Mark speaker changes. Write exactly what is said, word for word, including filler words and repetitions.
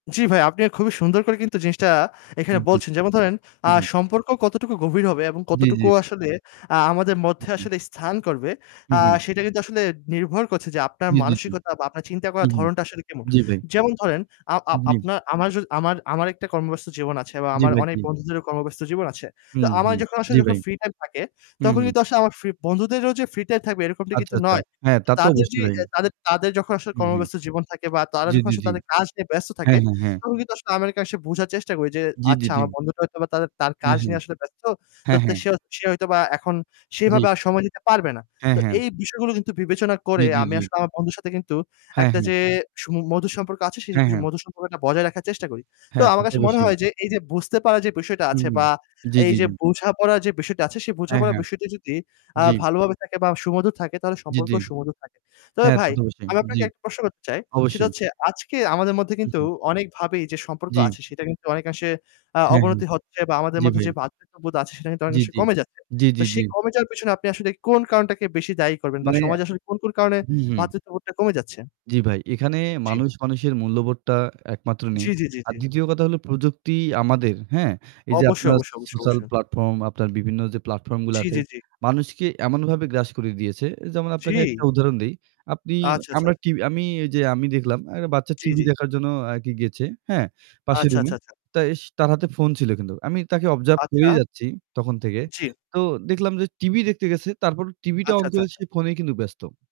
Speaker 1: জি ভাই, আপনিও খুবই সুন্দর করে কিন্তু জিনিসটা এখানে
Speaker 2: উম জি।
Speaker 1: বলছেন। যেমন ধরেন, আ
Speaker 2: উম হুম।
Speaker 1: সম্পর্ক কতটুকু গভীর হবে এবং
Speaker 2: জি, জি।
Speaker 1: কতটুকু আসলে, আ আমাদের
Speaker 2: হু,
Speaker 1: মধ্যে
Speaker 2: হু।
Speaker 1: আসলে স্থান করবে,
Speaker 2: উ
Speaker 1: আ
Speaker 2: হু।
Speaker 1: সেটা কিন্তু আসলে নির্ভর করছে যে আপনার
Speaker 2: জি, জি, জি।
Speaker 1: মানসিকতা বা আপনার চিন্তা করার
Speaker 2: উম হুম।
Speaker 1: ধরণটা আসলে কেমন।
Speaker 2: জি, ভাই।
Speaker 1: যেমন ধরেন, আ আ
Speaker 2: জি।
Speaker 1: আপনার আমার জ আমার আমার একটা কর্মব্যস্ত জীবন আছে বা
Speaker 2: জি,
Speaker 1: আমার
Speaker 2: ভাই।
Speaker 1: অনেক
Speaker 2: জি।
Speaker 1: বন্ধুদেরও কর্মব্যস্ত জীবন আছে।
Speaker 2: হু,
Speaker 1: তো
Speaker 2: হু।
Speaker 1: আমার যখন
Speaker 2: জি,
Speaker 1: আসলে যখন
Speaker 2: ভাই।
Speaker 1: free time থাকে
Speaker 2: হুম,
Speaker 1: তখন
Speaker 2: হুম।
Speaker 1: কিন্তু আসলে আমার free বন্ধুদেরও যে free time থাকবে এরকমটা কিন্তু
Speaker 2: আচ্চাচ্চা
Speaker 1: নয়।
Speaker 2: হ্যাঁ, তা তো
Speaker 1: তাদের যে
Speaker 2: অবশ্যই ভাই।
Speaker 1: এ তাদের তাদের যখন আসলে
Speaker 2: উম হুম।
Speaker 1: কর্মব্যস্ত জীবন থাকে বা তারা
Speaker 2: জি,
Speaker 1: যখন
Speaker 2: জি,
Speaker 1: আসলে
Speaker 2: জি।
Speaker 1: তাদের কাজ নিয়ে ব্যস্ত
Speaker 2: হ্যাঁ,
Speaker 1: থাকে
Speaker 2: হ্যাঁ, হ্যাঁ।
Speaker 1: তখন কিন্তু আসলে [unintelligible] আসে বোঝার চেষ্টা করি যে
Speaker 2: জি, জি,
Speaker 1: আচ্ছা
Speaker 2: জি।
Speaker 1: আমার বন্ধুটা হয়তো বা তার তার
Speaker 2: হ্যাঁ,
Speaker 1: কাজ
Speaker 2: হ্যাঁ।
Speaker 1: নিয়ে আসলে ব্যস্ত। তো
Speaker 2: হ্যাঁ,
Speaker 1: তো
Speaker 2: হ্যাঁ।
Speaker 1: সে সে হয়তো বা এখন
Speaker 2: জি।
Speaker 1: সেইভাবে আর সময় দিতে পারবে না।
Speaker 2: হ্যাঁ,
Speaker 1: তো
Speaker 2: হ্যাঁ।
Speaker 1: এই বিষয়গুলো কিন্তু বিবেচনা
Speaker 2: জি,
Speaker 1: করে
Speaker 2: জি,
Speaker 1: আমি
Speaker 2: জি।
Speaker 1: আসলে আমার বন্ধুর সাথে কিন্তু
Speaker 2: হ্যাঁ,
Speaker 1: একটা
Speaker 2: হ্যাঁ।
Speaker 1: যে সুম মধুর সম্পর্ক আছে সেই
Speaker 2: হ্যাঁ,
Speaker 1: সু
Speaker 2: হ্যাঁ।
Speaker 1: মধুর সম্পর্কটা বজায় রাখার চেষ্টা করি। তো
Speaker 2: হ্যাঁ তা
Speaker 1: আমার
Speaker 2: তো
Speaker 1: কাছে মনে
Speaker 2: বসেই।
Speaker 1: হয় যে এই যে বুঝতে পারা যে বিষয়টা
Speaker 2: উম
Speaker 1: আছে বা
Speaker 2: জি,
Speaker 1: এই
Speaker 2: জি,
Speaker 1: যে
Speaker 2: জি।
Speaker 1: বোঝাপড়া যে বিষয়টা আছে সেই
Speaker 2: অ্যা
Speaker 1: বোঝাপড়া
Speaker 2: হ্যাঁ,
Speaker 1: বিষয়টি যদি, আ
Speaker 2: জি।
Speaker 1: ভালো ভাবে থাকে বা সুমধুর থাকে তাহলে
Speaker 2: জি, জি।
Speaker 1: সম্পর্কও সুমধুর থাকে। তবে
Speaker 2: হ্যাঁ, তা
Speaker 1: ভাই,
Speaker 2: তো অবশ্যই।
Speaker 1: আমি
Speaker 2: জি
Speaker 1: আপনাকে একটা প্রশ্ন করতে চাই। সেটা
Speaker 2: অবশ্যই।
Speaker 1: হচ্ছে আজকে আমাদের মধ্যে কিন্তু
Speaker 2: উহু।
Speaker 1: অনেক ভাবেই যে সম্পর্ক
Speaker 2: জি।
Speaker 1: আছে সেটা কিন্তু অনেকাংশে আ
Speaker 2: হ্যাঁ, হ্যাঁ।
Speaker 1: অবনতি হচ্ছে বা আমাদের
Speaker 2: জি,
Speaker 1: মধ্যে,
Speaker 2: ভাই।
Speaker 1: যে ভ্রাতৃত্ববোধ আছে সেটা কিন্তু
Speaker 2: জি,
Speaker 1: অনেকাংশে
Speaker 2: জি।
Speaker 1: কমে যাচ্ছে।
Speaker 2: জি, জি,
Speaker 1: তো
Speaker 2: জি।
Speaker 1: সেই কমে যাওয়ার পিছনে আপনি আসলে কোন কারণটাকে বেশি দায়ী করবেন বা
Speaker 2: মানে
Speaker 1: সমাজে আসলে কোন, কোন কারণে
Speaker 2: হু, হু।
Speaker 1: ভ্রাতৃত্ববোধটা কমে যাচ্ছে?
Speaker 2: জি, ভাই। এখানে
Speaker 1: জি।
Speaker 2: মানুষ মানুষের মূল্যবোধটা একমাত্র নেই।
Speaker 1: জি, জি, জি,
Speaker 2: আর
Speaker 1: জি।
Speaker 2: দ্বিতীয় কথা হলো প্রযুক্তি আমাদের, হ্যাঁ? এই যে
Speaker 1: অবশ্যই,
Speaker 2: আপনার
Speaker 1: অবশ্যই, অবশ্যই,
Speaker 2: social
Speaker 1: অবশ্যই।
Speaker 2: platform, আপনার বিভিন্ন যে platform গুলা
Speaker 1: জি,
Speaker 2: আছে
Speaker 1: জি, জি।
Speaker 2: মানুষকে এমনভাবে গ্রাস করে দিয়েছে। যেমন আপনাকে একটা
Speaker 1: জি।
Speaker 2: উদাহরণ দেই। আপনি
Speaker 1: আচ্ছা, আচ্ছা।
Speaker 2: আমরা টি আমি ঐযে দেখলাম একটা বাচ্চা
Speaker 1: জি,
Speaker 2: টিভি
Speaker 1: জি।
Speaker 2: দেখার জন্য অ্যা কি গেচে, হ্যাঁ? পাশের
Speaker 1: আচ্ছা,
Speaker 2: রুমে।
Speaker 1: আচ্ছা, আচ্ছা।
Speaker 2: তা এস তার হাতে phone ছিল কিন্তু। আমি তাকে observe
Speaker 1: আচ্ছা।
Speaker 2: করেই যাচ্ছি তখন থেকে।
Speaker 1: জি।
Speaker 2: তো দেখলাম যে টিভি দেখতে গেছে তারপর টিভিটা
Speaker 1: আচ্ছা,
Speaker 2: on
Speaker 1: আচ্ছা,
Speaker 2: করে সে
Speaker 1: আচ্ছা।
Speaker 2: phone এই কিন্তু ব্যস্ত।